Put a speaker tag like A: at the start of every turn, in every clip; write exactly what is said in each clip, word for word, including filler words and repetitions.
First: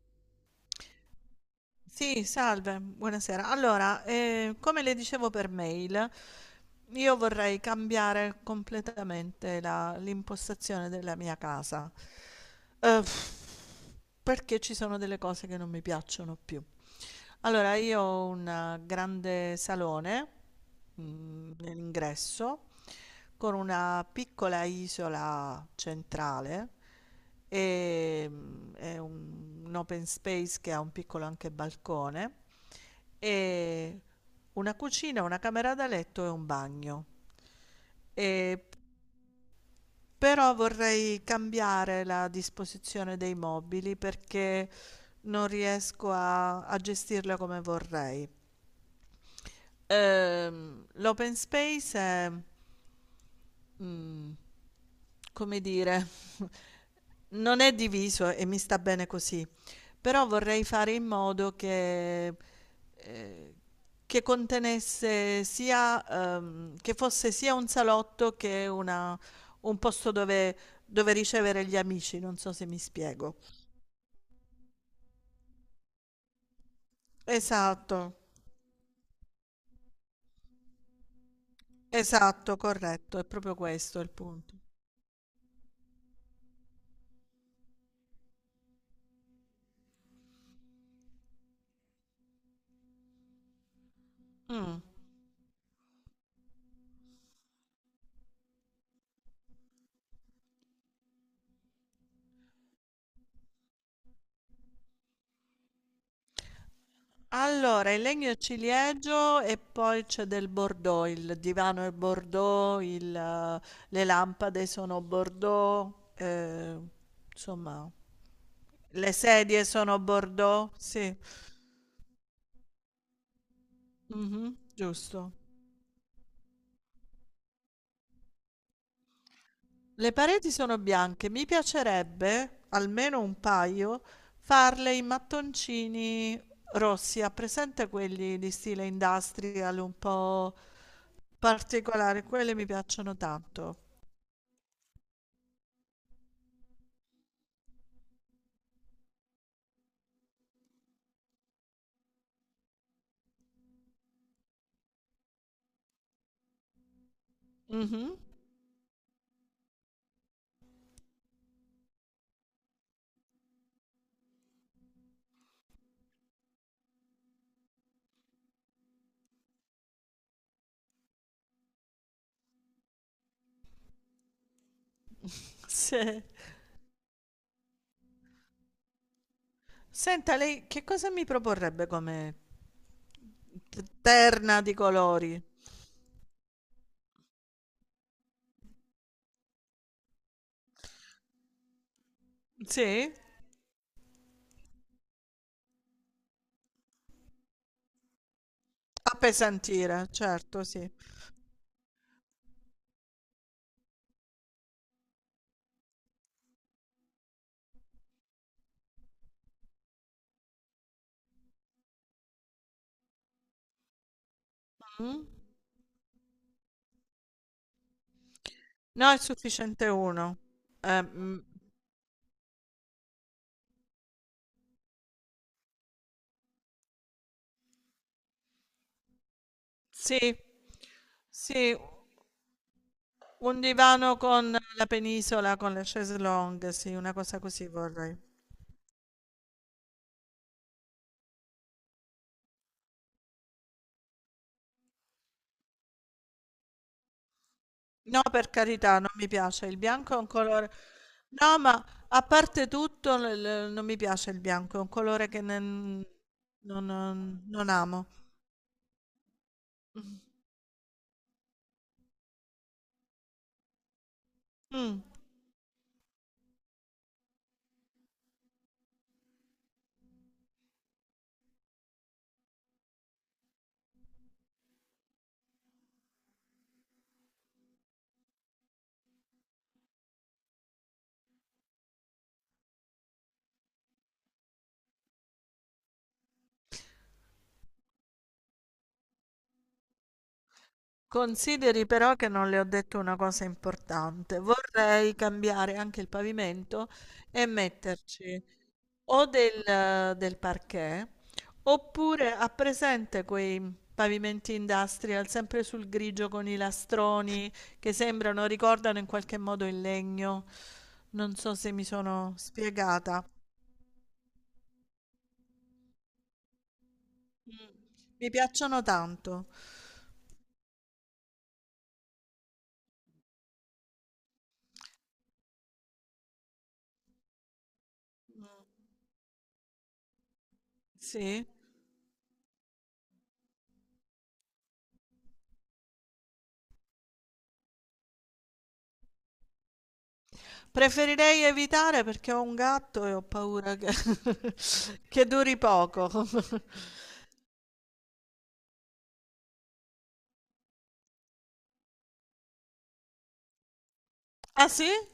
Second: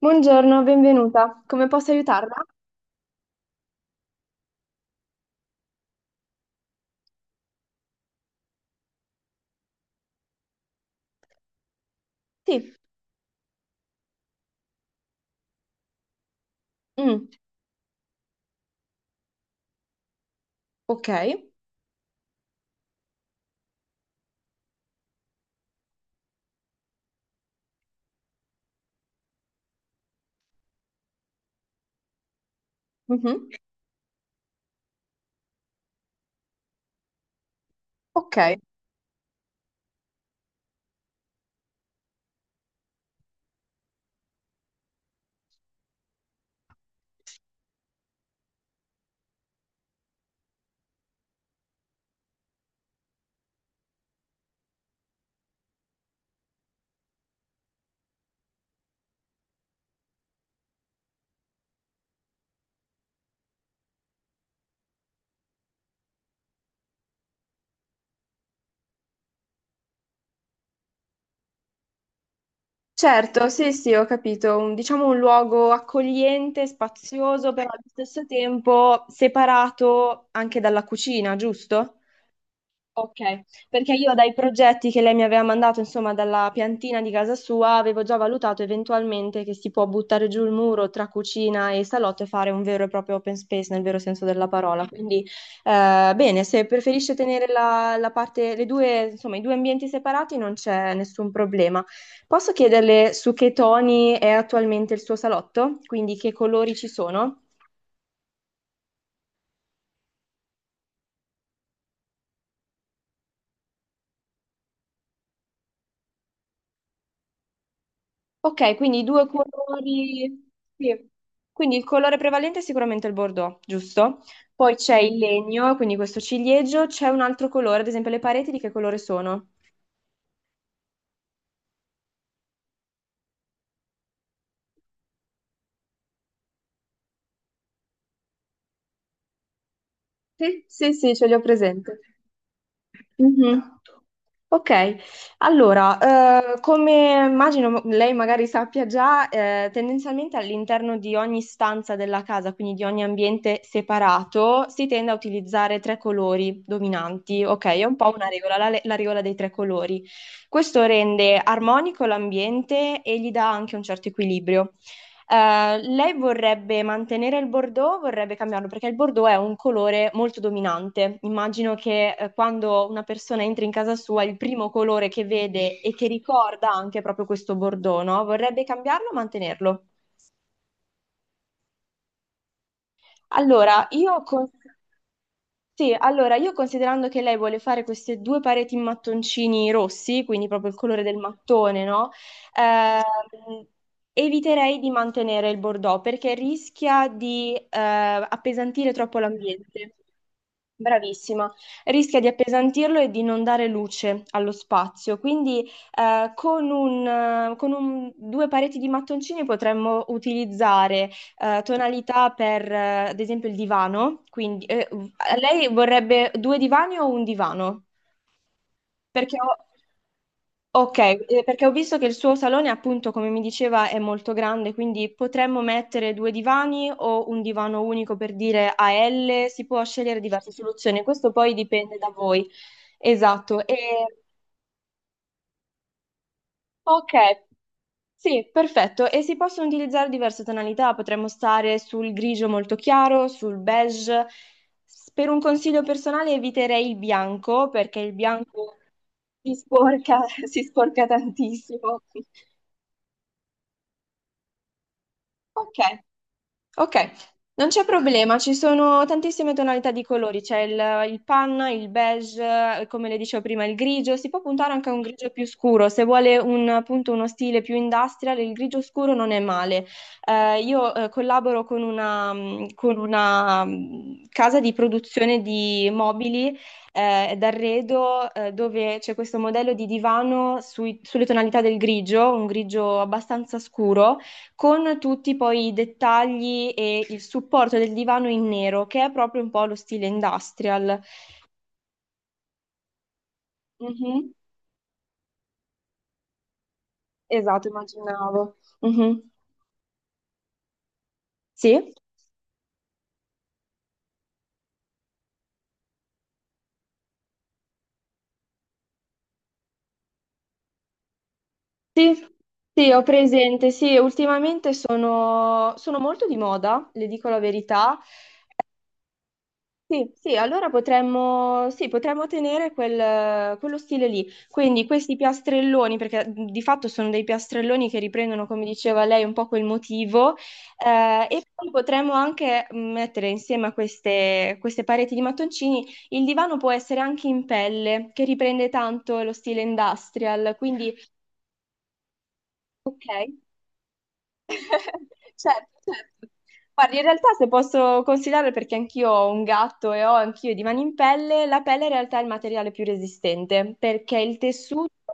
A: Buongiorno, benvenuta. Come posso
B: Sì,
A: aiutarla?
B: salve, buonasera. Allora, eh, come le dicevo per mail, io vorrei cambiare completamente la- l'impostazione della mia casa.
A: Sì.
B: Eh, Perché ci sono delle cose che non mi piacciono più.
A: Mm,
B: Allora, io ho un eh, grande salone,
A: ok.
B: mm, nell'ingresso con una piccola isola centrale, e mm, è un, un open space che ha un piccolo anche balcone
A: Mhm.
B: e una cucina, una camera da letto e un bagno.
A: Ok.
B: E però vorrei cambiare la disposizione dei mobili perché non riesco a, a gestirla come vorrei. Ehm, l'open space è, mm, come dire, non è diviso e mi sta bene così, però vorrei fare in modo che, eh, che contenesse sia, ehm, che fosse sia un salotto che una- un posto dove, dove ricevere gli amici, non so se mi spiego.
A: Certo, sì, sì, ho capito. Un- diciamo un luogo accogliente, spazioso, però allo
B: Esatto,
A: stesso tempo separato anche dalla cucina, giusto?
B: esatto,
A: Ok,
B: corretto, è proprio
A: perché
B: questo il
A: io dai
B: punto.
A: progetti che lei mi aveva mandato, insomma, dalla piantina di casa sua, avevo già valutato eventualmente che si può buttare giù il muro tra cucina e salotto e fare un vero e proprio open space nel vero senso della
B: Mm.
A: parola. Quindi, eh, bene, se preferisce tenere la, la parte, le due, insomma, i due ambienti separati non c'è nessun problema. Posso chiederle su che toni è attualmente il suo salotto? Quindi che colori ci sono?
B: Allora, il legno ciliegio e poi c'è del Bordeaux, il divano è Bordeaux, il, eh, le lampade sono Bordeaux, eh, insomma,
A: Ok, quindi i
B: le
A: due
B: sedie sono
A: colori.
B: Bordeaux,
A: Sì.
B: sì.
A: Quindi il colore prevalente è sicuramente il bordeaux, giusto?
B: Mhm,
A: Poi c'è il
B: giusto.
A: legno, quindi questo ciliegio, c'è un altro colore, ad esempio le pareti di che colore sono?
B: Le pareti sono bianche, mi piacerebbe, almeno un paio, farle in mattoncini rossi, ha presente quelli di stile industrial un po'
A: Sì, sì, sì, ce li ho presente.
B: particolari, quelli mi piacciono
A: Mhm.
B: tanto.
A: Ok, allora, eh, come immagino lei magari sappia già, eh, tendenzialmente all'interno di ogni stanza della casa, quindi di ogni ambiente separato, si tende a utilizzare tre colori dominanti. Ok, è un
B: Mhm.
A: po' una regola, la, la regola dei tre colori. Questo rende armonico l'ambiente e gli dà anche un certo equilibrio. Eh, lei vorrebbe mantenere il bordeaux, vorrebbe cambiarlo perché il bordeaux è un colore molto dominante. Immagino che eh, quando una persona entra in casa sua, il primo colore che vede e che
B: Se-
A: ricorda anche è proprio questo bordeaux, no? Vorrebbe cambiarlo o mantenerlo?
B: Senta, lei che cosa mi proporrebbe come t-
A: Allora, io con...
B: terna di colori?
A: Sì, allora io considerando che lei vuole fare queste due pareti in mattoncini rossi, quindi proprio il colore del mattone, no?
B: Sì?
A: Ehm, Eviterei di mantenere il bordeaux perché rischia di eh, appesantire troppo l'ambiente.
B: Appesantire, certo, sì.
A: Bravissima, rischia di appesantirlo e di non dare luce allo spazio, quindi eh, con un, eh, con un- due pareti di mattoncini potremmo utilizzare eh, tonalità per, eh, ad esempio, il divano, quindi eh,
B: Mm?
A: lei vorrebbe due divani o un divano?
B: No, è
A: Perché ho...
B: sufficiente uno.
A: Ok,
B: Eh, mm,
A: eh, perché ho visto che il suo salone, appunto, come mi diceva, è molto grande, quindi potremmo mettere due divani o un divano unico per dire a L, si può
B: sì,
A: scegliere diverse soluzioni, questo poi
B: sì,
A: dipende da voi.
B: un
A: Esatto. E...
B: divano con la penisola, con le chaise longue, sì,
A: Ok,
B: una cosa così vorrei.
A: sì, perfetto. E si possono utilizzare diverse tonalità, potremmo stare sul grigio molto chiaro, sul beige. S- Per un consiglio personale eviterei il bianco, perché il
B: No, per
A: bianco
B: carità, non mi
A: si
B: piace. Il bianco è
A: sporca,
B: un
A: si
B: colore...
A: sporca
B: No, ma
A: tantissimo.
B: a parte tutto, l- l- non mi piace il bianco, è un colore che
A: Ok.
B: nen- non,
A: Ok,
B: non-
A: non
B: non
A: c'è
B: amo.
A: problema, ci sono tantissime tonalità di colori, c'è il, il panna, il beige, eh, come le dicevo prima, il grigio, si può puntare anche a un
B: Mm.
A: grigio più scuro, se vuole un, appunto uno stile più industrial, il grigio scuro non è male. Eh, io eh, collaboro con una, mh, con una, mh, casa di produzione di mobili eh, d'arredo, eh, dove c'è questo modello di divano sui- sulle tonalità del grigio, un grigio abbastanza scuro con tutti poi i dettagli e il supporto del divano in nero, che è proprio un po' lo stile industrial.
B: Consideri però che non le ho detto una cosa
A: Mhm.
B: importante. Vorrei cambiare anche il pavimento e
A: Esatto, immaginavo.
B: metterci
A: Mhm.
B: o del, del parquet,
A: Sì?
B: oppure ha presente quei pavimenti industrial sempre sul grigio con i lastroni che sembrano, ricordano in qualche modo il legno. Non so se mi
A: Sì,
B: sono
A: sì, ho
B: spiegata.
A: presente. Sì, ultimamente sono, sono molto di moda, le dico la
B: Mm.
A: verità.
B: Mi piacciono tanto.
A: Sì, sì, allora potremmo, sì, potremmo tenere quel- quello stile lì. Quindi questi piastrelloni, perché di fatto sono dei piastrelloni che riprendono, come diceva lei, un po' quel motivo, eh, e
B: Sì.
A: poi potremmo anche mettere insieme a queste, queste pareti di mattoncini, il divano può essere anche in pelle, che riprende tanto lo stile industrial, quindi
B: Preferirei evitare perché ho un
A: ok.
B: gatto e ho paura che, che duri
A: Certo,
B: poco.
A: certo. Guardi, in realtà se posso considerare, perché anch'io ho un gatto e ho anch'io i divani in pelle, la pelle in realtà è il materiale più resistente, perché il
B: Ah sì?
A: tessuto,
B: Eh,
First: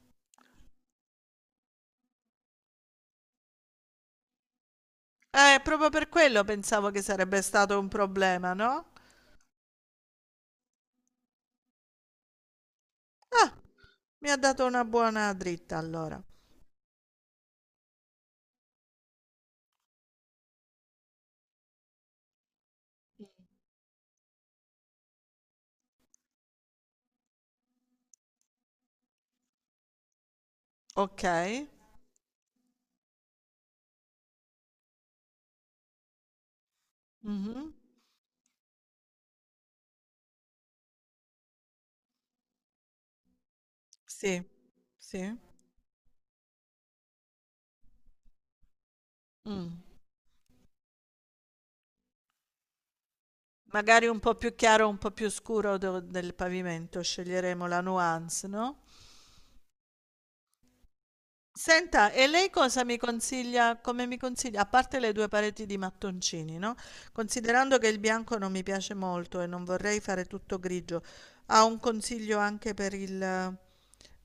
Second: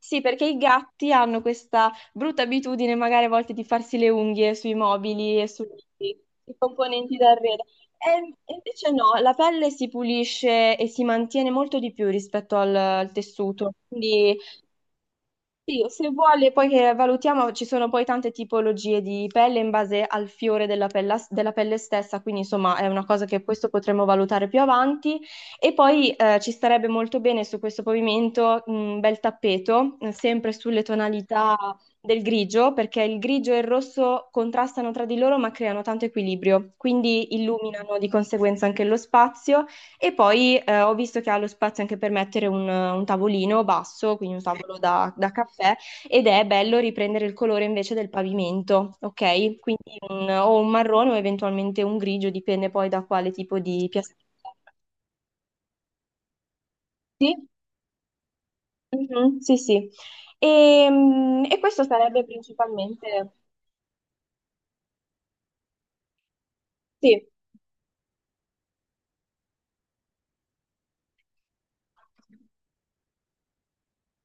A: sì, perché i gatti hanno questa brutta abitudine magari a volte di farsi le unghie sui mobili e sui
B: proprio per quello
A: sui
B: pensavo che
A: componenti
B: sarebbe
A: d'arredo.
B: stato un
A: E e
B: problema, no?
A: invece no, la pelle si pulisce e si mantiene molto di più rispetto al, al tessuto,
B: Mi
A: quindi
B: ha dato una buona dritta
A: sì, se
B: allora.
A: vuole, poi che valutiamo, ci sono poi tante tipologie di pelle in base al fiore della pella- della pelle, stessa, quindi insomma è una cosa che questo potremo valutare più avanti. E poi eh, ci starebbe molto bene su questo pavimento un bel tappeto, eh, sempre sulle
B: Ok.
A: tonalità del grigio, perché il grigio e il rosso contrastano tra di loro ma creano tanto equilibrio, quindi
B: Mhm.
A: illuminano di conseguenza anche lo spazio e poi eh, ho visto che ha lo spazio anche per mettere un, un tavolino basso, quindi
B: Sì,
A: un tavolo da, da
B: sì.
A: caffè, ed è bello riprendere il colore invece del pavimento, ok?
B: Mm.
A: Quindi un- o un marrone o eventualmente un grigio, dipende poi da quale tipo di
B: Magari
A: piastrella.
B: un po' più chiaro, un po' più scuro do- del pavimento,
A: Sì,
B: sceglieremo la nuance, no?
A: mhm, sì, sì. E, mm, e questo
B: Senta,
A: sarebbe
B: e lei cosa mi
A: principalmente,
B: consiglia come mi consiglia a parte le due pareti di mattoncini, no,
A: sì,
B: considerando che il bianco non mi piace molto e non vorrei fare tutto grigio, ha un consiglio anche per il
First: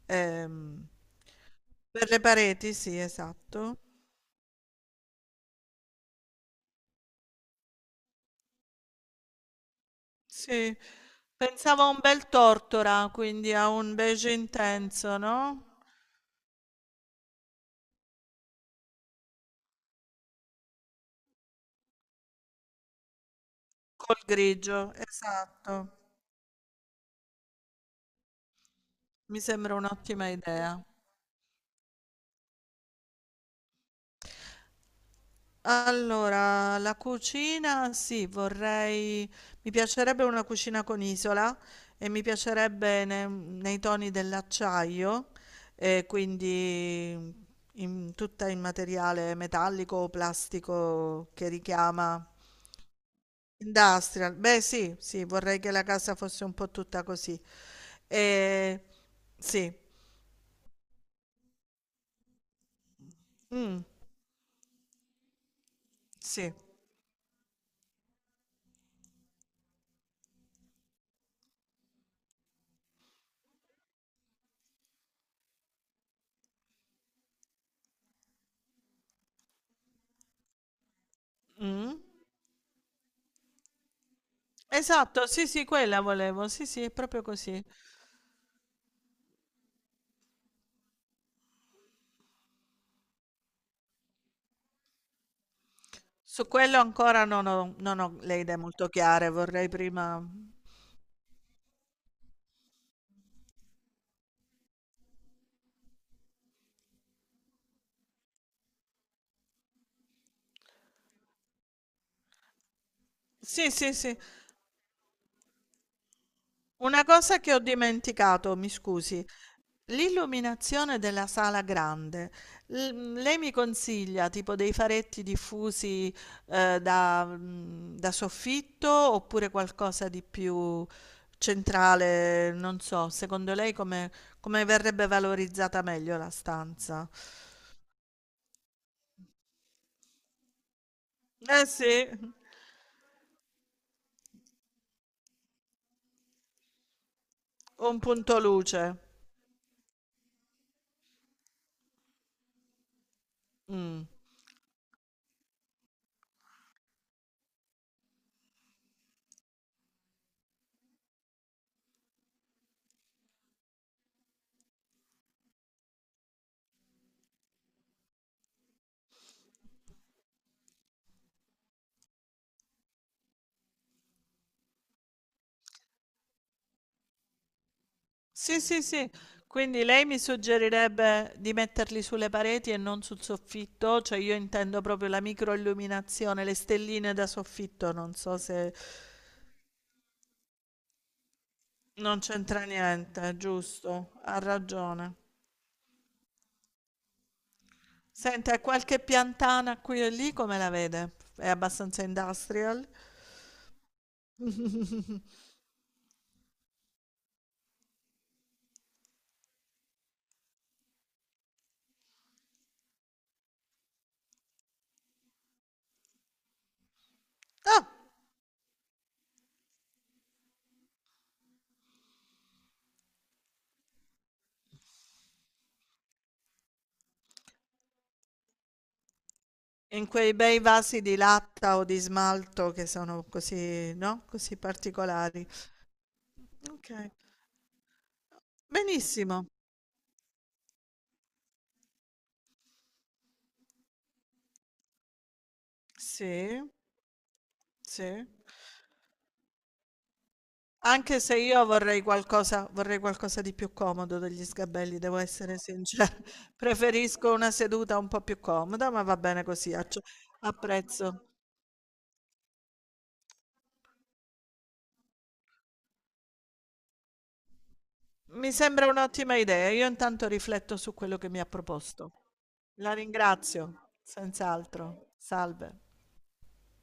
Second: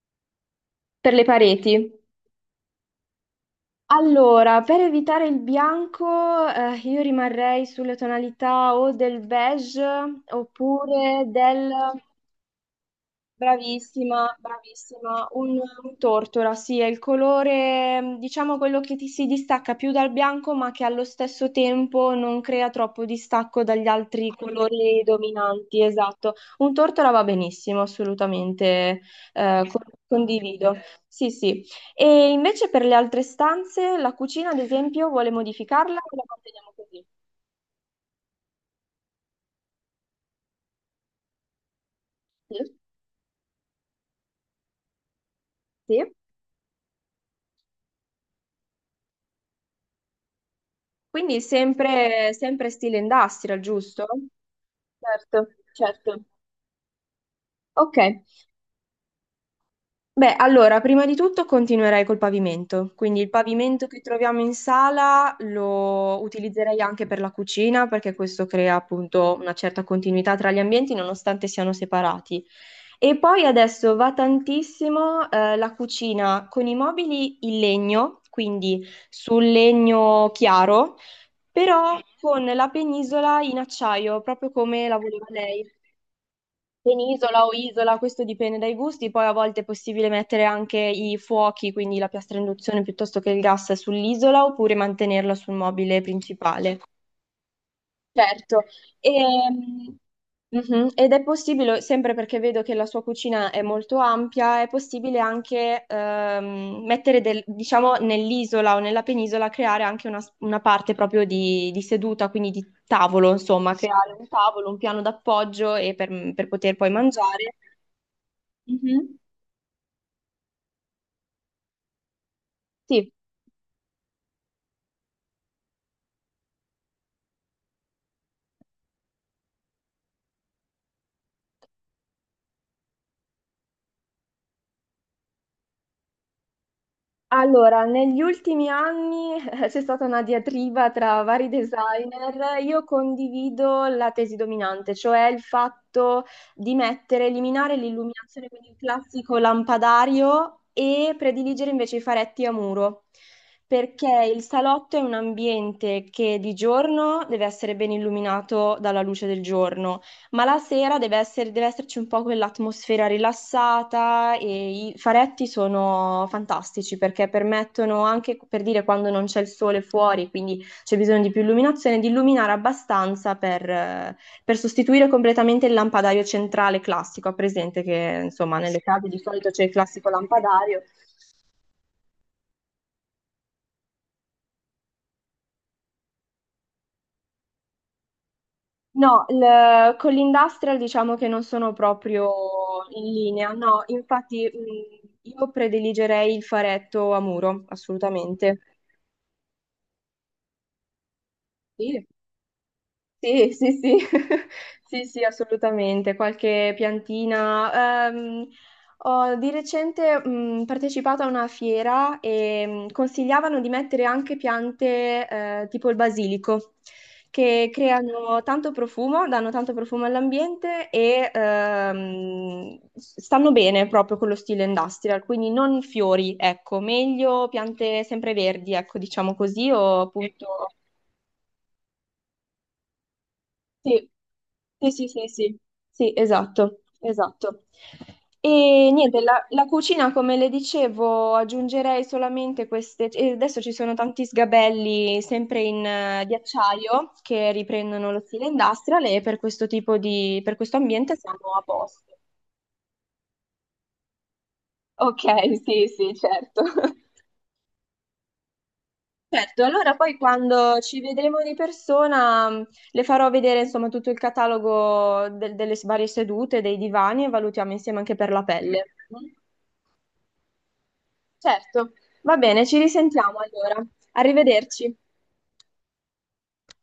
B: ehm
A: per le pareti.
B: per le pareti? Sì, esatto.
A: Allora, per evitare il bianco, eh, io rimarrei sulle tonalità o del beige
B: Sì,
A: oppure del...
B: pensavo a un bel tortora, quindi a un beige
A: Bravissima,
B: intenso,
A: bravissima. Un,
B: no,
A: un tortora, sì, è il colore, diciamo quello che ti si distacca più dal bianco, ma che allo stesso tempo non crea troppo distacco dagli
B: col
A: altri
B: grigio,
A: colori dominanti,
B: esatto.
A: esatto. Un tortora va benissimo, assolutamente,
B: Mi
A: eh,
B: sembra
A: con-
B: un'ottima
A: condivido.
B: idea.
A: Sì, sì. E invece per le altre stanze, la cucina, ad esempio, vuole modificarla o la manteniamo
B: Allora, la
A: così?
B: cucina, sì, vorrei, mi piacerebbe una cucina con isola e mi
A: Sì.
B: piacerebbe ne- nei toni dell'acciaio, e
A: Sì.
B: quindi in- tutta in materiale metallico o plastico
A: Quindi
B: che richiama
A: sempre, sempre stile industrial, giusto?
B: industrial. Beh, sì, sì,
A: Certo,
B: vorrei che la casa
A: certo.
B: fosse un po' tutta così.
A: Ok,
B: E, sì,
A: beh, allora, prima di tutto continuerei col pavimento, quindi il
B: mm,
A: pavimento che troviamo in sala lo
B: sì.
A: utilizzerei anche per la cucina perché questo crea appunto una certa continuità tra gli ambienti nonostante siano separati. E poi adesso va tantissimo eh, la cucina con i mobili in legno, quindi sul legno chiaro, però
B: Mm.
A: con la penisola in acciaio, proprio come la voleva
B: Esatto, sì,
A: lei.
B: sì, quella volevo, sì, sì, è proprio
A: Penisola o
B: così.
A: isola, questo dipende dai gusti, poi a volte è possibile mettere anche i fuochi, quindi la piastra a induzione piuttosto che il gas sull'isola oppure mantenerla sul mobile
B: Su
A: principale.
B: quello ancora non ho, non ho le idee
A: Certo,
B: molto chiare, vorrei
A: Ehm,
B: prima,
A: mhm, Ed è possibile, sempre perché vedo che la sua cucina è molto ampia, è possibile anche ehm, mettere, del- diciamo, nell'isola o nella penisola, creare anche una, una parte proprio di, di seduta, quindi di tavolo,
B: sì,
A: insomma,
B: sì,
A: creare
B: sì.
A: un tavolo, un piano d'appoggio e per per poter poi
B: Una cosa
A: mangiare.
B: che ho dimenticato, mi
A: Mhm.
B: scusi, l'illuminazione della sala grande.
A: Sì,
B: L- lei mi consiglia tipo dei faretti diffusi, ehm, da mhmm, da soffitto, oppure qualcosa di più centrale, non so, secondo lei come come verrebbe valorizzata meglio la stanza?
A: allora, negli ultimi anni eh, c'è stata una diatriba tra vari
B: Eh sì,
A: designer. Io condivido la tesi dominante, cioè il fatto di mettere, eliminare
B: un punto
A: l'illuminazione, quindi il
B: luce.
A: classico lampadario, e prediligere invece i faretti a muro.
B: Mh.
A: Perché il salotto è un ambiente che di giorno deve essere ben illuminato dalla luce del giorno ma la sera deve essere- deve esserci un po' quell'atmosfera rilassata e i faretti sono fantastici perché permettono anche, per dire, quando non c'è il sole fuori, quindi c'è bisogno di più illuminazione, di illuminare abbastanza per, eh, per sostituire completamente il lampadario centrale classico. Ha presente che, insomma,
B: Sì,
A: nelle
B: sì,
A: case
B: sì.
A: di solito c'è il
B: Quindi lei
A: classico
B: mi
A: lampadario.
B: suggerirebbe di metterli sulle pareti e non sul soffitto, cioè io intendo proprio la microilluminazione, le stelline da soffitto, non so se
A: No, il- con l'industrial diciamo che non sono
B: non
A: proprio
B: c'entra
A: in
B: niente,
A: linea, no,
B: giusto? Ha
A: infatti mh,
B: ragione.
A: io prediligerei il faretto a muro, assolutamente.
B: Senta, qualche piantana qui e lì come la vede? È abbastanza
A: Sì.
B: industrial?
A: Sì, sì, sì, sì, sì, assolutamente, qualche piantina. Ehm, ho di recente mh, partecipato a una fiera e mh, consigliavano di mettere anche piante eh, tipo il basilico, che
B: Ah,
A: creano tanto profumo, danno tanto profumo all'ambiente e ehm, stanno bene proprio con lo stile industrial, quindi non fiori, ecco, meglio piante sempre verdi, ecco, diciamo così, o
B: in quei
A: appunto
B: bei vasi di latta o di smalto che sono così,
A: sì,
B: no? Così
A: sì, sì, sì,
B: particolari.
A: sì, sì, esatto,
B: Ok.
A: esatto. E niente, la,
B: Benissimo.
A: la cucina, come le dicevo, aggiungerei solamente queste. E adesso ci sono tanti sgabelli sempre in, eh, di
B: Sì,
A: acciaio che riprendono lo
B: sì.
A: stile industrial e per questo tipo di, per questo ambiente
B: Anche se
A: siamo a
B: io vorrei
A: posto.
B: qualcosa, vorrei qualcosa di più comodo degli sgabelli, devo
A: Ok,
B: essere
A: sì,
B: sincera.
A: sì, certo.
B: Preferisco una seduta un po' più comoda, ma va bene
A: Certo,
B: così,
A: allora
B: acce
A: poi quando ci
B: apprezzo.
A: vedremo di persona mh, le farò vedere insomma tutto il catalogo del- delle varie sedute, dei divani e valutiamo insieme anche per la
B: Mi
A: pelle.
B: sembra un'ottima idea, io intanto rifletto su quello che mi ha
A: Certo,
B: proposto.
A: va bene, ci
B: La
A: risentiamo allora.
B: ringrazio,
A: Arrivederci.
B: senz'altro. Salve.